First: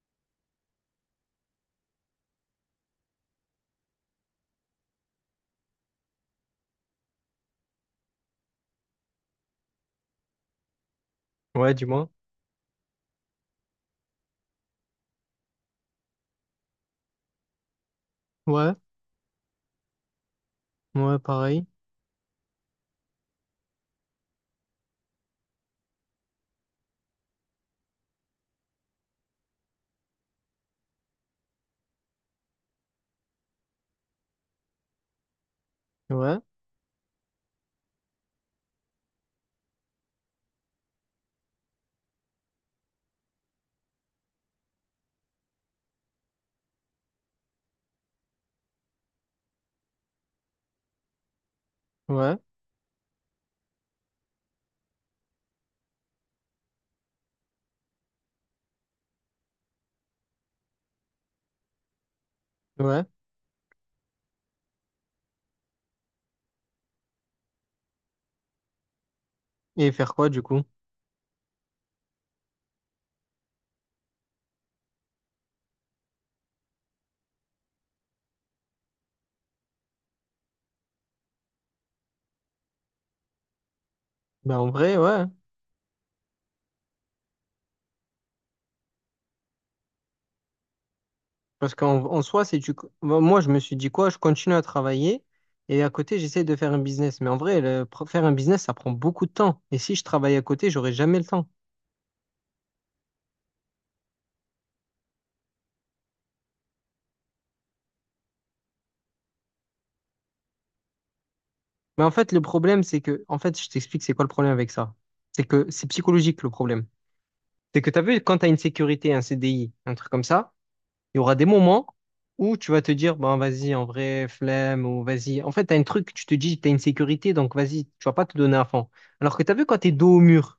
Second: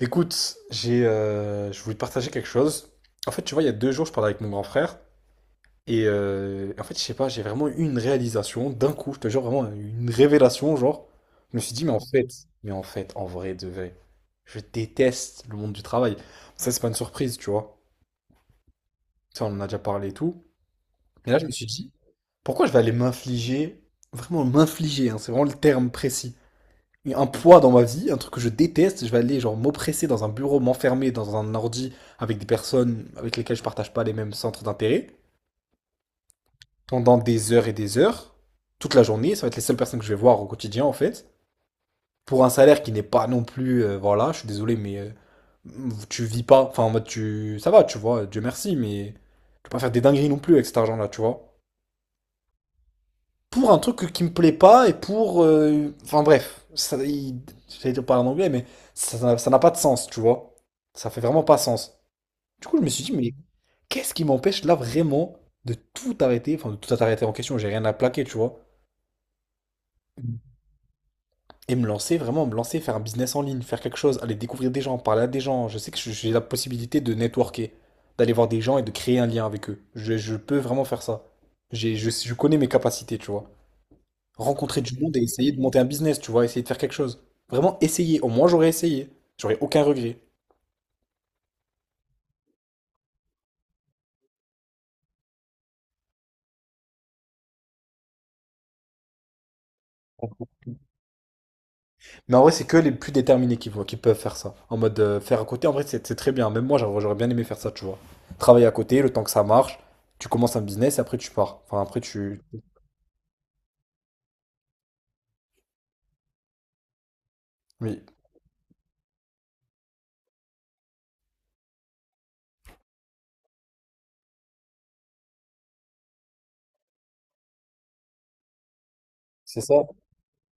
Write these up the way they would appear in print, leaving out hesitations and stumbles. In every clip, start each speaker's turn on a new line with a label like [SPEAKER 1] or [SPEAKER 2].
[SPEAKER 1] Écoute, je voulais te partager quelque chose. En fait, tu vois, il y a 2 jours, je parlais avec mon grand frère. Et en fait, je sais pas, j'ai vraiment eu une réalisation d'un coup, je te jure, vraiment une révélation. Genre, je me
[SPEAKER 2] Ouais,
[SPEAKER 1] suis dit, mais en
[SPEAKER 2] dis-moi.
[SPEAKER 1] fait, mais en fait, en vrai, de vrai, je déteste le monde du travail. Ça, c'est pas une surprise, tu vois.
[SPEAKER 2] Ouais,
[SPEAKER 1] Ça, on en a déjà parlé et tout.
[SPEAKER 2] ouais,
[SPEAKER 1] Mais là, je me
[SPEAKER 2] pareil.
[SPEAKER 1] suis dit, pourquoi je vais aller m'infliger, vraiment m'infliger, hein, c'est vraiment le terme précis, un poids dans ma vie, un truc que je déteste, je vais aller genre m'oppresser dans un bureau, m'enfermer dans un ordi avec des personnes avec lesquelles je partage pas les mêmes centres d'intérêt
[SPEAKER 2] Ouais,
[SPEAKER 1] pendant des heures et des heures, toute la journée, ça va être les seules personnes que je vais voir au quotidien en fait, pour un salaire qui n'est pas non plus voilà, je suis désolé mais tu vis pas, enfin en mode tu ça va, tu vois, Dieu merci mais tu peux pas faire des dingueries non plus avec cet argent là, tu vois,
[SPEAKER 2] ouais,
[SPEAKER 1] pour un truc qui me plaît pas. Et pour. Enfin bref, ça, j'allais dire parler en anglais, mais ça n'a pas de sens, tu vois. Ça fait vraiment pas sens. Du coup, je me suis
[SPEAKER 2] ouais.
[SPEAKER 1] dit, mais qu'est-ce qui m'empêche là vraiment de tout arrêter, enfin de tout arrêter en question, j'ai rien à plaquer, tu vois.
[SPEAKER 2] Et faire quoi du coup?
[SPEAKER 1] Et me lancer, vraiment me lancer, faire un business en ligne, faire quelque chose, aller découvrir des gens, parler à des gens. Je sais que j'ai la possibilité de networker, d'aller voir des gens et de créer un lien avec eux. Je peux vraiment faire ça. Je connais mes capacités, tu vois.
[SPEAKER 2] Ben en
[SPEAKER 1] Rencontrer
[SPEAKER 2] vrai,
[SPEAKER 1] du monde et
[SPEAKER 2] ouais.
[SPEAKER 1] essayer de monter un business, tu vois, essayer de faire quelque chose. Vraiment essayer. Au moins, j'aurais essayé. J'aurais aucun regret.
[SPEAKER 2] Parce qu'en soi, c'est tu. Ben, moi, je me suis dit quoi? Je continue à travailler et à côté, j'essaie de faire un business. Mais en vrai, faire un business, ça prend beaucoup de temps. Et si je travaille à côté, j'aurai jamais le temps.
[SPEAKER 1] Mais en vrai, c'est que les plus déterminés qui, qui peuvent faire ça. En mode faire à côté, en vrai, c'est très bien. Même moi, j'aurais bien aimé faire ça, tu vois. Travailler à côté, le temps que ça marche, tu commences un business et après tu pars. Enfin, après
[SPEAKER 2] Mais en fait, le
[SPEAKER 1] tu.
[SPEAKER 2] problème, c'est que. En fait, je t'explique c'est quoi le problème avec ça. C'est que c'est psychologique le problème. C'est que tu as
[SPEAKER 1] Oui,
[SPEAKER 2] vu quand tu as une sécurité, un CDI, un truc comme ça. Il y aura des moments où tu vas te dire, bon, vas-y, en vrai, flemme, ou vas-y. En fait, t'as un truc, tu te dis, t'as une sécurité, donc vas-y, tu vas pas te donner à fond. Alors que t'as
[SPEAKER 1] c'est
[SPEAKER 2] vu, quand
[SPEAKER 1] ça.
[SPEAKER 2] t'es dos au mur,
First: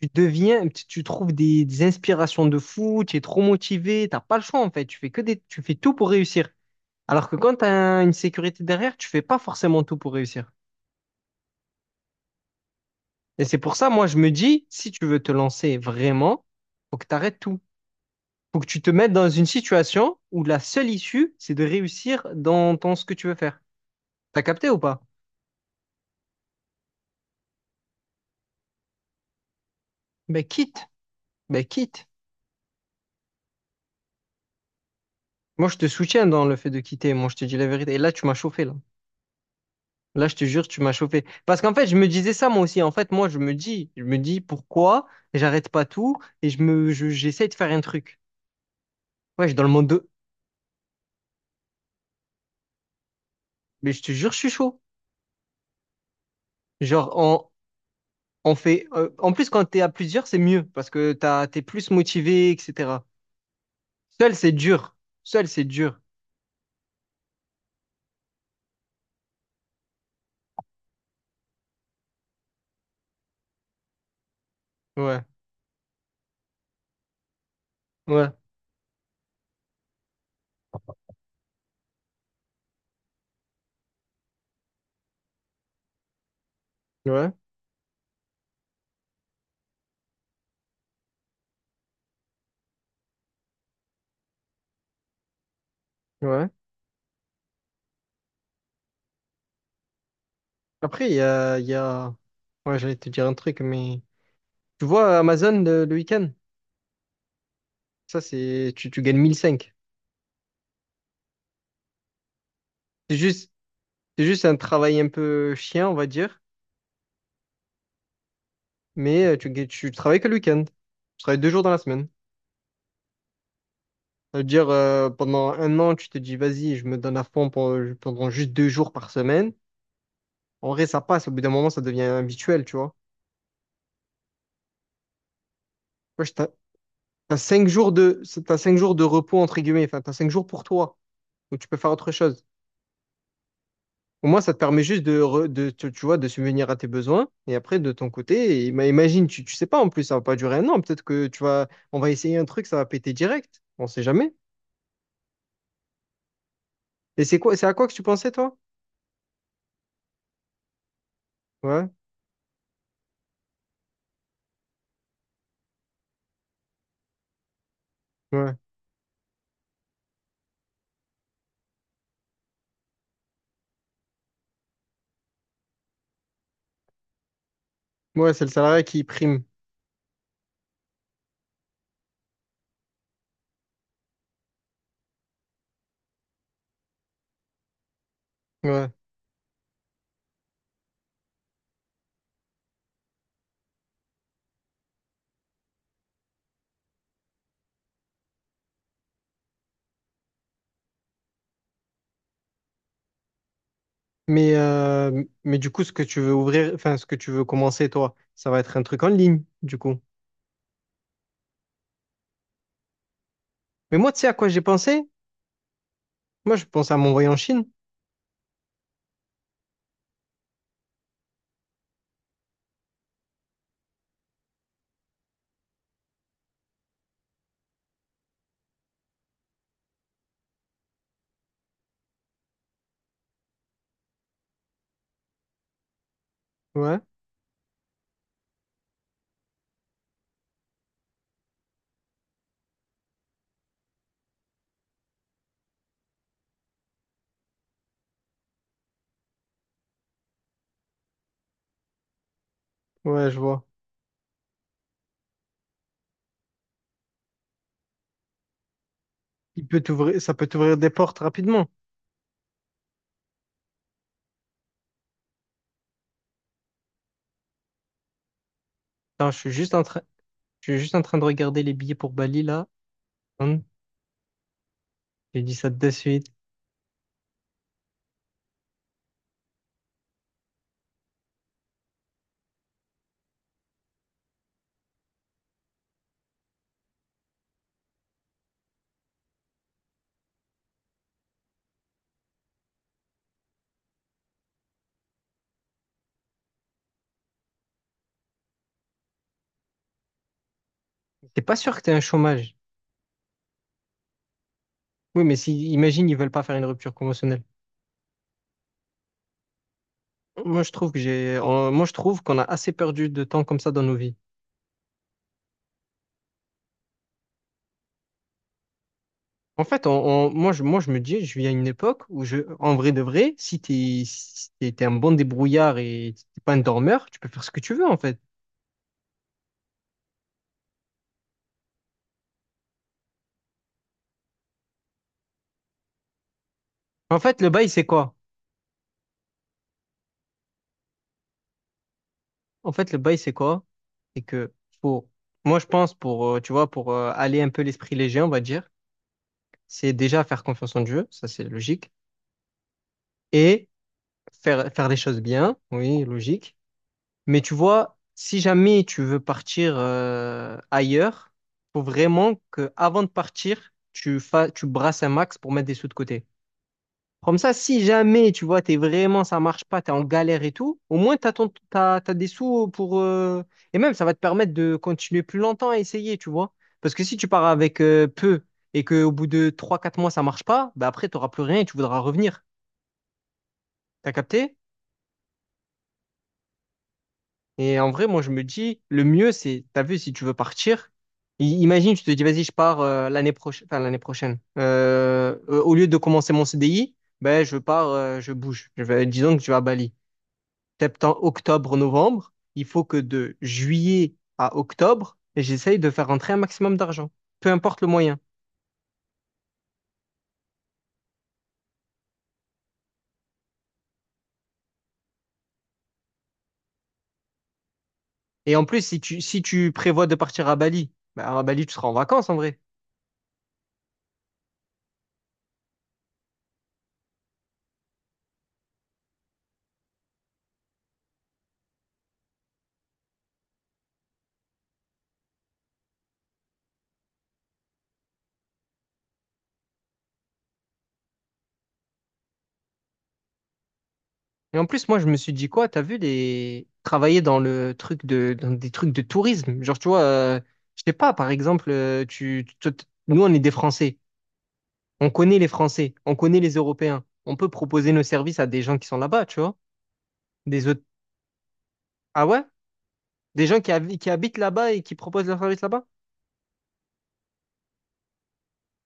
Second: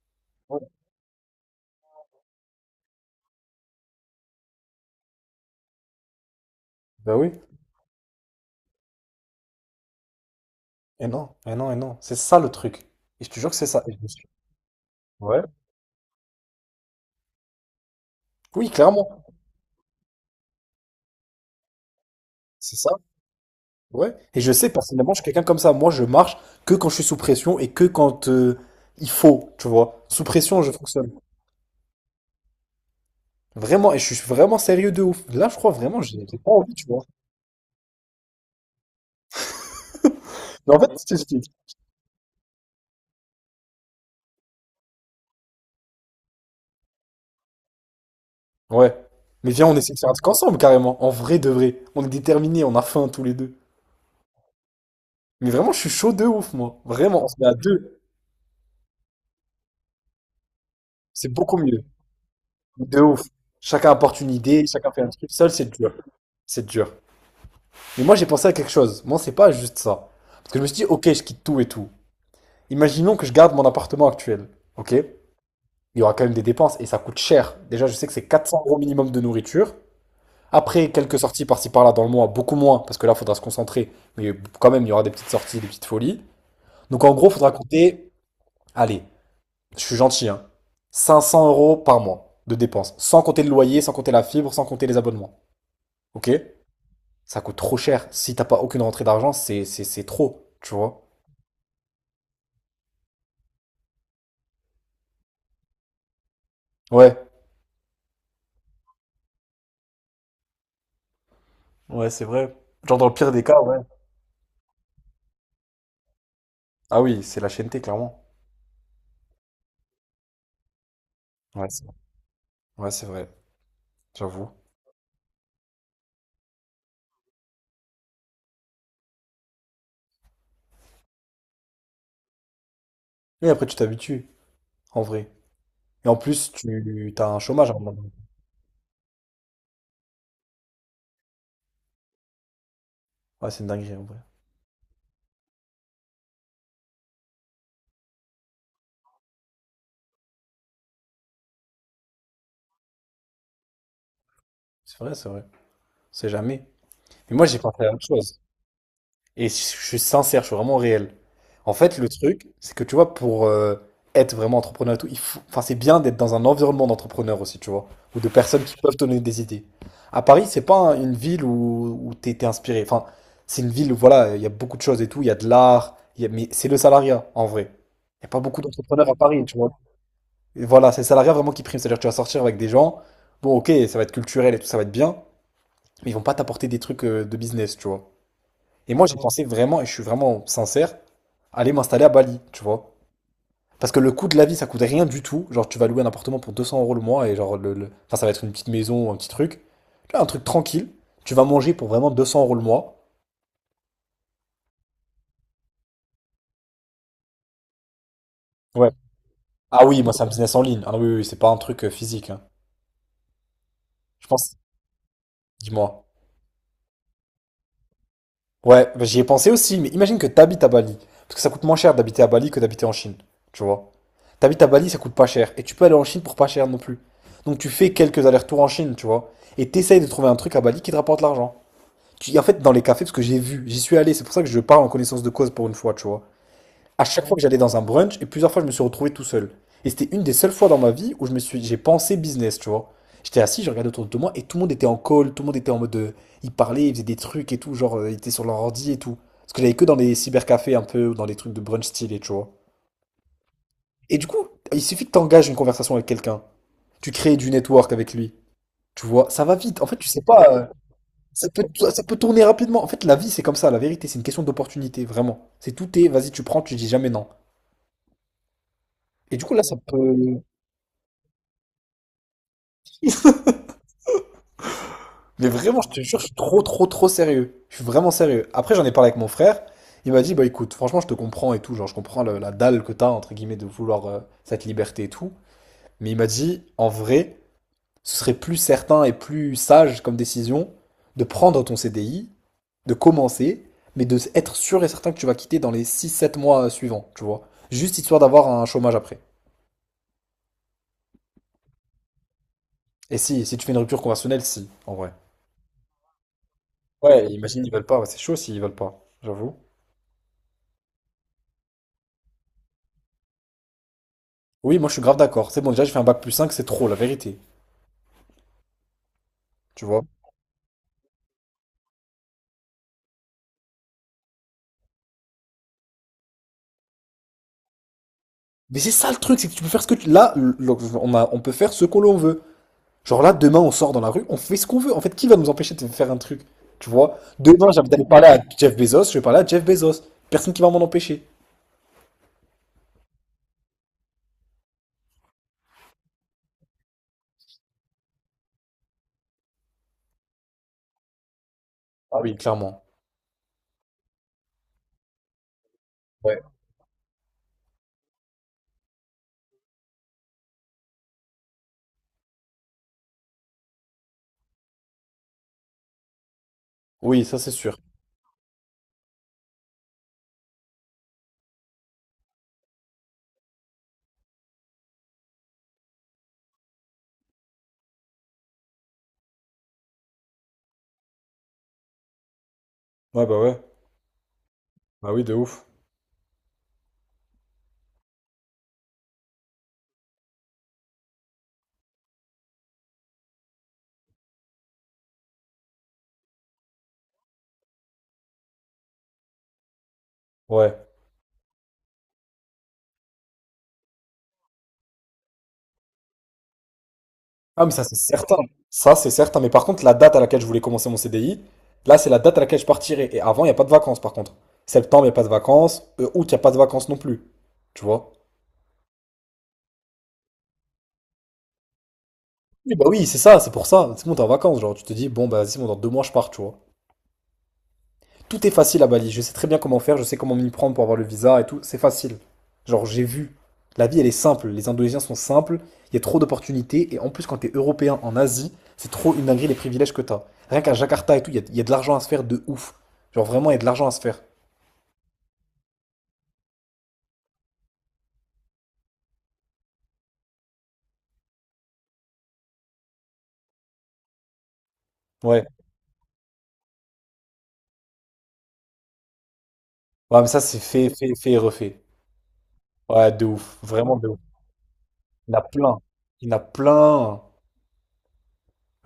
[SPEAKER 2] tu deviens,
[SPEAKER 1] Ouais.
[SPEAKER 2] tu trouves des inspirations de fou, tu es trop motivé, t'as pas le choix, en fait. Tu fais tout pour réussir.
[SPEAKER 1] Bah
[SPEAKER 2] Alors
[SPEAKER 1] oui.
[SPEAKER 2] que quand t'as une sécurité derrière, tu fais pas forcément tout pour réussir.
[SPEAKER 1] Et non, et non, et non. C'est ça le truc. Et je te
[SPEAKER 2] Et
[SPEAKER 1] jure que
[SPEAKER 2] c'est
[SPEAKER 1] c'est
[SPEAKER 2] pour
[SPEAKER 1] ça.
[SPEAKER 2] ça,
[SPEAKER 1] Et je
[SPEAKER 2] moi,
[SPEAKER 1] me
[SPEAKER 2] je
[SPEAKER 1] suis-
[SPEAKER 2] me dis, si tu veux te
[SPEAKER 1] Ouais.
[SPEAKER 2] lancer vraiment, faut que t'arrêtes tout. Faut que
[SPEAKER 1] Oui,
[SPEAKER 2] tu te mettes
[SPEAKER 1] clairement.
[SPEAKER 2] dans une situation où la seule issue, c'est de réussir dans
[SPEAKER 1] C'est ça.
[SPEAKER 2] ce que tu veux faire.
[SPEAKER 1] Ouais. Et
[SPEAKER 2] T'as
[SPEAKER 1] je
[SPEAKER 2] capté
[SPEAKER 1] sais
[SPEAKER 2] ou pas?
[SPEAKER 1] personnellement, je suis quelqu'un comme ça. Moi, je marche que quand je suis sous pression et que quand il faut, tu vois. Sous
[SPEAKER 2] Ben
[SPEAKER 1] pression, je
[SPEAKER 2] quitte,
[SPEAKER 1] fonctionne.
[SPEAKER 2] ben quitte.
[SPEAKER 1] Vraiment, et je suis vraiment sérieux de ouf. Là, je
[SPEAKER 2] Moi,
[SPEAKER 1] crois
[SPEAKER 2] je te
[SPEAKER 1] vraiment, j'ai
[SPEAKER 2] soutiens
[SPEAKER 1] j'ai
[SPEAKER 2] dans
[SPEAKER 1] pas
[SPEAKER 2] le fait
[SPEAKER 1] envie,
[SPEAKER 2] de
[SPEAKER 1] tu vois.
[SPEAKER 2] quitter. Moi, je te dis la vérité. Et là, tu m'as chauffé, là. Là, je te jure,
[SPEAKER 1] Mais
[SPEAKER 2] tu
[SPEAKER 1] en
[SPEAKER 2] m'as
[SPEAKER 1] fait, je
[SPEAKER 2] chauffé.
[SPEAKER 1] t'explique.
[SPEAKER 2] Parce qu'en fait, je me disais ça moi aussi. En fait, moi, je me dis pourquoi j'arrête pas tout et j'essaie de faire un truc.
[SPEAKER 1] Ouais.
[SPEAKER 2] Ouais, je
[SPEAKER 1] Mais
[SPEAKER 2] suis dans
[SPEAKER 1] viens,
[SPEAKER 2] le
[SPEAKER 1] on
[SPEAKER 2] monde
[SPEAKER 1] essaie de
[SPEAKER 2] deux.
[SPEAKER 1] faire un truc ensemble, carrément. En vrai de vrai. On est déterminés, on a faim tous les deux.
[SPEAKER 2] Mais je te jure, je suis chaud.
[SPEAKER 1] Mais vraiment, je suis chaud de ouf, moi.
[SPEAKER 2] Genre,
[SPEAKER 1] Vraiment, on se met
[SPEAKER 2] on,
[SPEAKER 1] à deux.
[SPEAKER 2] on fait. En plus, quand t'es à plusieurs, c'est mieux parce que
[SPEAKER 1] C'est beaucoup
[SPEAKER 2] t'es
[SPEAKER 1] mieux.
[SPEAKER 2] plus motivé,
[SPEAKER 1] De
[SPEAKER 2] etc.
[SPEAKER 1] ouf. Chacun apporte une
[SPEAKER 2] Seul, c'est
[SPEAKER 1] idée, chacun
[SPEAKER 2] dur.
[SPEAKER 1] fait un truc.
[SPEAKER 2] Seul,
[SPEAKER 1] Seul,
[SPEAKER 2] c'est
[SPEAKER 1] c'est dur.
[SPEAKER 2] dur.
[SPEAKER 1] C'est dur. Mais moi, j'ai pensé à quelque chose. Moi, c'est pas juste ça. Parce que je me suis dit, ok, je quitte tout et tout. Imaginons que je garde mon appartement actuel, ok?
[SPEAKER 2] Ouais,
[SPEAKER 1] Il y aura quand même des dépenses et ça coûte cher. Déjà, je sais que c'est
[SPEAKER 2] ouais,
[SPEAKER 1] 400 euros minimum de nourriture. Après, quelques sorties par-ci par-là dans le mois, beaucoup moins, parce que là, il faudra se concentrer. Mais quand même, il y aura des petites sorties, des petites folies. Donc en gros,
[SPEAKER 2] ouais,
[SPEAKER 1] il faudra compter, allez, je suis gentil, hein, 500 euros par mois de dépenses, sans compter le loyer, sans compter la fibre, sans compter les abonnements. Ok?
[SPEAKER 2] ouais.
[SPEAKER 1] Ça coûte trop cher. Si t'as pas aucune rentrée d'argent, c'est trop, tu vois?
[SPEAKER 2] Après, il y a. Ouais, j'allais te dire un truc, mais. Tu vois, Amazon, le week-end,
[SPEAKER 1] Ouais.
[SPEAKER 2] ça, c'est. Tu gagnes 1005.
[SPEAKER 1] Ouais, c'est vrai. Genre dans le
[SPEAKER 2] C'est
[SPEAKER 1] pire des
[SPEAKER 2] juste,
[SPEAKER 1] cas, ouais.
[SPEAKER 2] c'est juste un travail un peu chien, on va dire,
[SPEAKER 1] Ah oui, c'est la chaîne T, clairement.
[SPEAKER 2] mais tu travailles que le week-end. Tu travailles 2 jours
[SPEAKER 1] Ouais,
[SPEAKER 2] dans la semaine.
[SPEAKER 1] c'est vrai,
[SPEAKER 2] Ça veut
[SPEAKER 1] j'avoue.
[SPEAKER 2] dire, pendant un an, tu te dis, vas-y, je me donne à fond pendant juste 2 jours par semaine. En vrai, ça passe. Au bout d'un moment, ça devient habituel, tu vois.
[SPEAKER 1] Et après, tu t'habitues, en vrai. Et en
[SPEAKER 2] Ouais,
[SPEAKER 1] plus, tu as
[SPEAKER 2] t'as
[SPEAKER 1] un
[SPEAKER 2] cinq
[SPEAKER 1] chômage à un moment
[SPEAKER 2] jours
[SPEAKER 1] donné.
[SPEAKER 2] de, t'as 5 jours de repos, entre guillemets. Enfin, t'as 5 jours pour toi, où tu peux faire autre chose.
[SPEAKER 1] Ouais, c'est une dinguerie, en vrai.
[SPEAKER 2] Au moins, ça te permet juste de, re- de tu, tu vois, de subvenir à tes besoins. Et après, de ton côté, imagine, tu sais pas en plus, ça va pas durer un an. Peut-être que on va essayer un truc, ça va péter direct. On sait jamais.
[SPEAKER 1] C'est vrai, c'est vrai. On sait jamais.
[SPEAKER 2] Et
[SPEAKER 1] Mais moi, j'ai
[SPEAKER 2] c'est à
[SPEAKER 1] pensé
[SPEAKER 2] quoi que
[SPEAKER 1] à
[SPEAKER 2] tu
[SPEAKER 1] autre
[SPEAKER 2] pensais,
[SPEAKER 1] chose.
[SPEAKER 2] toi?
[SPEAKER 1] Et je suis sincère, je suis vraiment réel. En
[SPEAKER 2] Ouais,
[SPEAKER 1] fait, le truc, c'est que tu vois, pour être vraiment entrepreneur et tout, il faut, enfin, c'est bien d'être dans un environnement d'entrepreneurs aussi, tu vois, ou de
[SPEAKER 2] ouais.
[SPEAKER 1] personnes qui peuvent te donner des idées. À Paris, c'est pas une ville où t'es inspiré. Enfin, c'est une ville où, voilà, il y a beaucoup de choses et tout, il y a de l'art, il y a, mais c'est le salariat, en vrai. Il n'y a
[SPEAKER 2] Ouais,
[SPEAKER 1] pas
[SPEAKER 2] c'est le
[SPEAKER 1] beaucoup
[SPEAKER 2] salariat qui
[SPEAKER 1] d'entrepreneurs à
[SPEAKER 2] prime.
[SPEAKER 1] Paris, tu vois. Et voilà, c'est le salariat vraiment qui prime. C'est-à-dire que tu vas sortir avec des gens, bon, ok, ça va être culturel et tout, ça va être bien, mais ils vont pas t'apporter des trucs de business, tu vois.
[SPEAKER 2] Ouais.
[SPEAKER 1] Et moi, j'ai pensé vraiment, et je suis vraiment sincère, aller m'installer à Bali, tu vois. Parce que le coût de la vie, ça coûte rien du tout. Genre, tu vas louer un appartement pour 200 euros le mois, et genre, enfin, ça va être une petite maison, un petit truc. Tu vois, un truc tranquille. Tu vas manger pour vraiment 200 euros le mois.
[SPEAKER 2] Mais du coup, ce que tu veux ouvrir, enfin, ce que tu veux commencer, toi, ça va être un
[SPEAKER 1] Ouais.
[SPEAKER 2] truc en ligne, du
[SPEAKER 1] Ah
[SPEAKER 2] coup.
[SPEAKER 1] oui, moi, c'est un business en ligne. Ah oui, oui, oui, c'est pas un truc physique, hein.
[SPEAKER 2] Mais moi, tu sais
[SPEAKER 1] Je
[SPEAKER 2] à quoi
[SPEAKER 1] pense,
[SPEAKER 2] j'ai pensé?
[SPEAKER 1] dis-moi.
[SPEAKER 2] Moi, je pense à m'envoyer en Chine.
[SPEAKER 1] Ouais, bah, j'y ai pensé aussi, mais imagine que t'habites à Bali. Parce que ça coûte moins cher d'habiter à Bali que d'habiter en Chine. Tu vois? T'habites à Bali, ça coûte pas cher. Et tu peux aller en Chine pour pas cher non plus. Donc tu fais quelques allers-retours en Chine, tu vois? Et t'essayes de trouver un truc à Bali qui te rapporte l'argent. En fait, dans les cafés, parce que j'ai vu, j'y suis allé, c'est pour ça que je parle en connaissance de cause pour une fois, tu vois?
[SPEAKER 2] Ouais,
[SPEAKER 1] À chaque fois que j'allais dans un brunch, et plusieurs fois je me suis retrouvé tout seul. Et c'était une des seules fois dans ma vie où j'ai pensé business, tu vois. J'étais assis, je regardais autour de moi et tout le monde était en call, tout le monde était en mode, ils parlaient, ils faisaient des trucs et tout, genre ils étaient sur leur ordi et tout. Parce que j'allais que dans les cybercafés un peu, ou dans les trucs de brunch stylé, tu vois.
[SPEAKER 2] ouais, je vois.
[SPEAKER 1] Et du coup, il suffit que t'engages une conversation avec quelqu'un, tu crées du network avec lui, tu vois. Ça va
[SPEAKER 2] Il peut
[SPEAKER 1] vite. En fait, tu
[SPEAKER 2] t'ouvrir,
[SPEAKER 1] sais
[SPEAKER 2] ça peut
[SPEAKER 1] pas,
[SPEAKER 2] t'ouvrir des portes
[SPEAKER 1] ça peut,
[SPEAKER 2] rapidement.
[SPEAKER 1] ça peut tourner rapidement. En fait, la vie c'est comme ça, la vérité, c'est une question d'opportunité, vraiment. C'est tout est, vas-y, tu prends, tu dis jamais non.
[SPEAKER 2] Attends,
[SPEAKER 1] Et
[SPEAKER 2] je
[SPEAKER 1] du
[SPEAKER 2] suis
[SPEAKER 1] coup, là,
[SPEAKER 2] juste
[SPEAKER 1] ça
[SPEAKER 2] en train,
[SPEAKER 1] peut.
[SPEAKER 2] je suis juste en train de regarder les billets pour Bali là. Hum. J'ai
[SPEAKER 1] Mais
[SPEAKER 2] dit ça
[SPEAKER 1] vraiment, je
[SPEAKER 2] de
[SPEAKER 1] te jure, je
[SPEAKER 2] suite.
[SPEAKER 1] suis trop, trop, trop sérieux. Je suis vraiment sérieux. Après, j'en ai parlé avec mon frère. Il m'a dit, bah écoute, franchement, je te comprends et tout. Genre, je comprends la dalle que t'as, entre guillemets, de vouloir cette liberté et tout. Mais il m'a dit, en vrai, ce serait plus certain et plus sage comme décision de prendre ton CDI, de commencer, mais de être sûr et certain que tu vas quitter dans les 6, 7 mois suivants, tu vois. Juste histoire d'avoir un chômage après.
[SPEAKER 2] T'es pas sûr que t'es un chômage?
[SPEAKER 1] Et si tu fais une rupture conventionnelle, si, en vrai.
[SPEAKER 2] Oui, mais si, imagine, ils veulent pas faire une rupture
[SPEAKER 1] Ouais,
[SPEAKER 2] conventionnelle.
[SPEAKER 1] imagine, ils veulent pas. Ouais, c'est chaud s'ils veulent pas, j'avoue.
[SPEAKER 2] Moi, je trouve qu'on a assez perdu de temps comme ça dans nos vies.
[SPEAKER 1] Oui, moi je suis grave d'accord. C'est bon, déjà j'ai fait un bac+5, c'est trop, la vérité.
[SPEAKER 2] En
[SPEAKER 1] Tu
[SPEAKER 2] fait,
[SPEAKER 1] vois?
[SPEAKER 2] moi, je me dis, je vis à une époque où, en vrai de vrai, si t'es un bon débrouillard et si t'es pas un dormeur, tu peux faire ce que tu veux, en fait.
[SPEAKER 1] Mais c'est ça le truc, c'est que tu peux faire ce que tu. Là, on peut faire ce que l'on veut. Genre là, demain on sort dans la rue, on fait ce qu'on veut. En fait, qui va nous empêcher de faire un truc? Tu vois?
[SPEAKER 2] En fait, le bail,
[SPEAKER 1] Demain, j'ai
[SPEAKER 2] c'est
[SPEAKER 1] envie d'aller
[SPEAKER 2] quoi?
[SPEAKER 1] parler à Jeff Bezos, je vais parler à Jeff Bezos. Personne qui va m'en empêcher.
[SPEAKER 2] En fait, le bail, c'est quoi? C'est que, faut, moi, je pense, tu vois, pour aller un peu l'esprit léger, on va dire, c'est déjà faire confiance en Dieu, ça, c'est logique.
[SPEAKER 1] Ah oui, clairement.
[SPEAKER 2] Et faire les choses bien, oui,
[SPEAKER 1] Ouais.
[SPEAKER 2] logique. Mais tu vois, si jamais tu veux partir ailleurs, faut vraiment que avant de partir, tu brasses un max pour mettre des sous de côté.
[SPEAKER 1] Oui,
[SPEAKER 2] Comme
[SPEAKER 1] ça c'est
[SPEAKER 2] ça,
[SPEAKER 1] sûr.
[SPEAKER 2] si jamais tu vois, t'es vraiment, ça marche pas, t'es en galère et tout, au moins t'as des sous pour et même ça va te permettre de continuer plus longtemps à essayer, tu vois. Parce que si tu pars avec peu et que au bout de trois quatre mois ça marche pas, bah après t'auras plus rien et tu voudras revenir.
[SPEAKER 1] Ouais.
[SPEAKER 2] T'as capté?
[SPEAKER 1] Bah oui, de ouf.
[SPEAKER 2] Et en vrai, moi, je me dis, le mieux, c'est, t'as vu, si tu veux partir, imagine, tu te dis, vas-y, je pars l'année prochaine, enfin, l'année prochaine. Au lieu de commencer mon CDI, ben, je pars, je bouge. Disons que tu vas à Bali.
[SPEAKER 1] Ouais.
[SPEAKER 2] Septembre, octobre, novembre, il faut que de juillet à octobre, j'essaye de faire rentrer un maximum d'argent, peu
[SPEAKER 1] Ah, mais
[SPEAKER 2] importe
[SPEAKER 1] ça,
[SPEAKER 2] le
[SPEAKER 1] c'est
[SPEAKER 2] moyen.
[SPEAKER 1] certain. Ça, c'est certain. Mais par contre, la date à laquelle je voulais commencer mon CDI, là, c'est la date à laquelle je partirai. Et avant, il n'y a pas de vacances, par contre. Septembre, il n'y a pas de vacances. Août, il n'y a pas de vacances non plus. Tu vois?
[SPEAKER 2] Et en plus, si tu, prévois de partir à Bali, ben, à Bali, tu seras en vacances, en vrai.
[SPEAKER 1] Oui, bah oui, c'est ça, c'est pour ça. C'est bon, t'es en vacances, genre. Tu te dis, bon, bah, vas-y, c'est bon, dans 2 mois, je pars, tu vois. Tout est facile à Bali. Je sais très bien comment faire, je sais comment m'y prendre pour avoir le visa et tout. C'est facile. Genre, j'ai vu. La vie, elle est simple. Les Indonésiens sont simples. Il y a trop d'opportunités. Et en plus, quand t'es européen en Asie, c'est trop une dinguerie les privilèges que t'as. Rien qu'à Jakarta et tout, il y a de l'argent à se faire de ouf. Genre, vraiment, il y a de l'argent à se faire.
[SPEAKER 2] Et en plus, moi, je me suis dit quoi, t'as vu Travailler dans dans des trucs de tourisme. Genre, tu vois, je sais pas, par exemple, nous, on est des Français. On connaît
[SPEAKER 1] Ouais.
[SPEAKER 2] les Français. On connaît les Européens. On peut proposer nos services à des gens qui sont là-bas, tu vois.
[SPEAKER 1] Ouais, mais ça, c'est
[SPEAKER 2] Des autres.
[SPEAKER 1] fait, fait, fait et refait.
[SPEAKER 2] Ah ouais?
[SPEAKER 1] Ouais, de
[SPEAKER 2] Des
[SPEAKER 1] ouf.
[SPEAKER 2] gens qui,
[SPEAKER 1] Vraiment
[SPEAKER 2] habi- qui
[SPEAKER 1] de ouf.
[SPEAKER 2] habitent là-bas et qui proposent
[SPEAKER 1] Il y
[SPEAKER 2] leurs
[SPEAKER 1] en a
[SPEAKER 2] services
[SPEAKER 1] plein.
[SPEAKER 2] là-bas?
[SPEAKER 1] Il y en a plein.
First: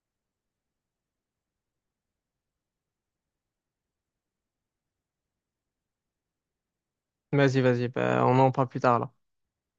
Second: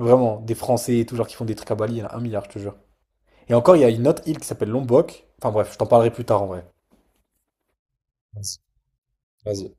[SPEAKER 1] Vraiment. Des Français et tout, genre, qui font des trucs à Bali. Il y en a un milliard, je te jure. Et encore, il y a une autre île qui s'appelle Lombok. Enfin, bref, je t'en parlerai plus tard en vrai.
[SPEAKER 2] Vas-y, vas-y, bah, on en
[SPEAKER 1] Vas-y.
[SPEAKER 2] parle plus tard, là.
[SPEAKER 1] Vas-y.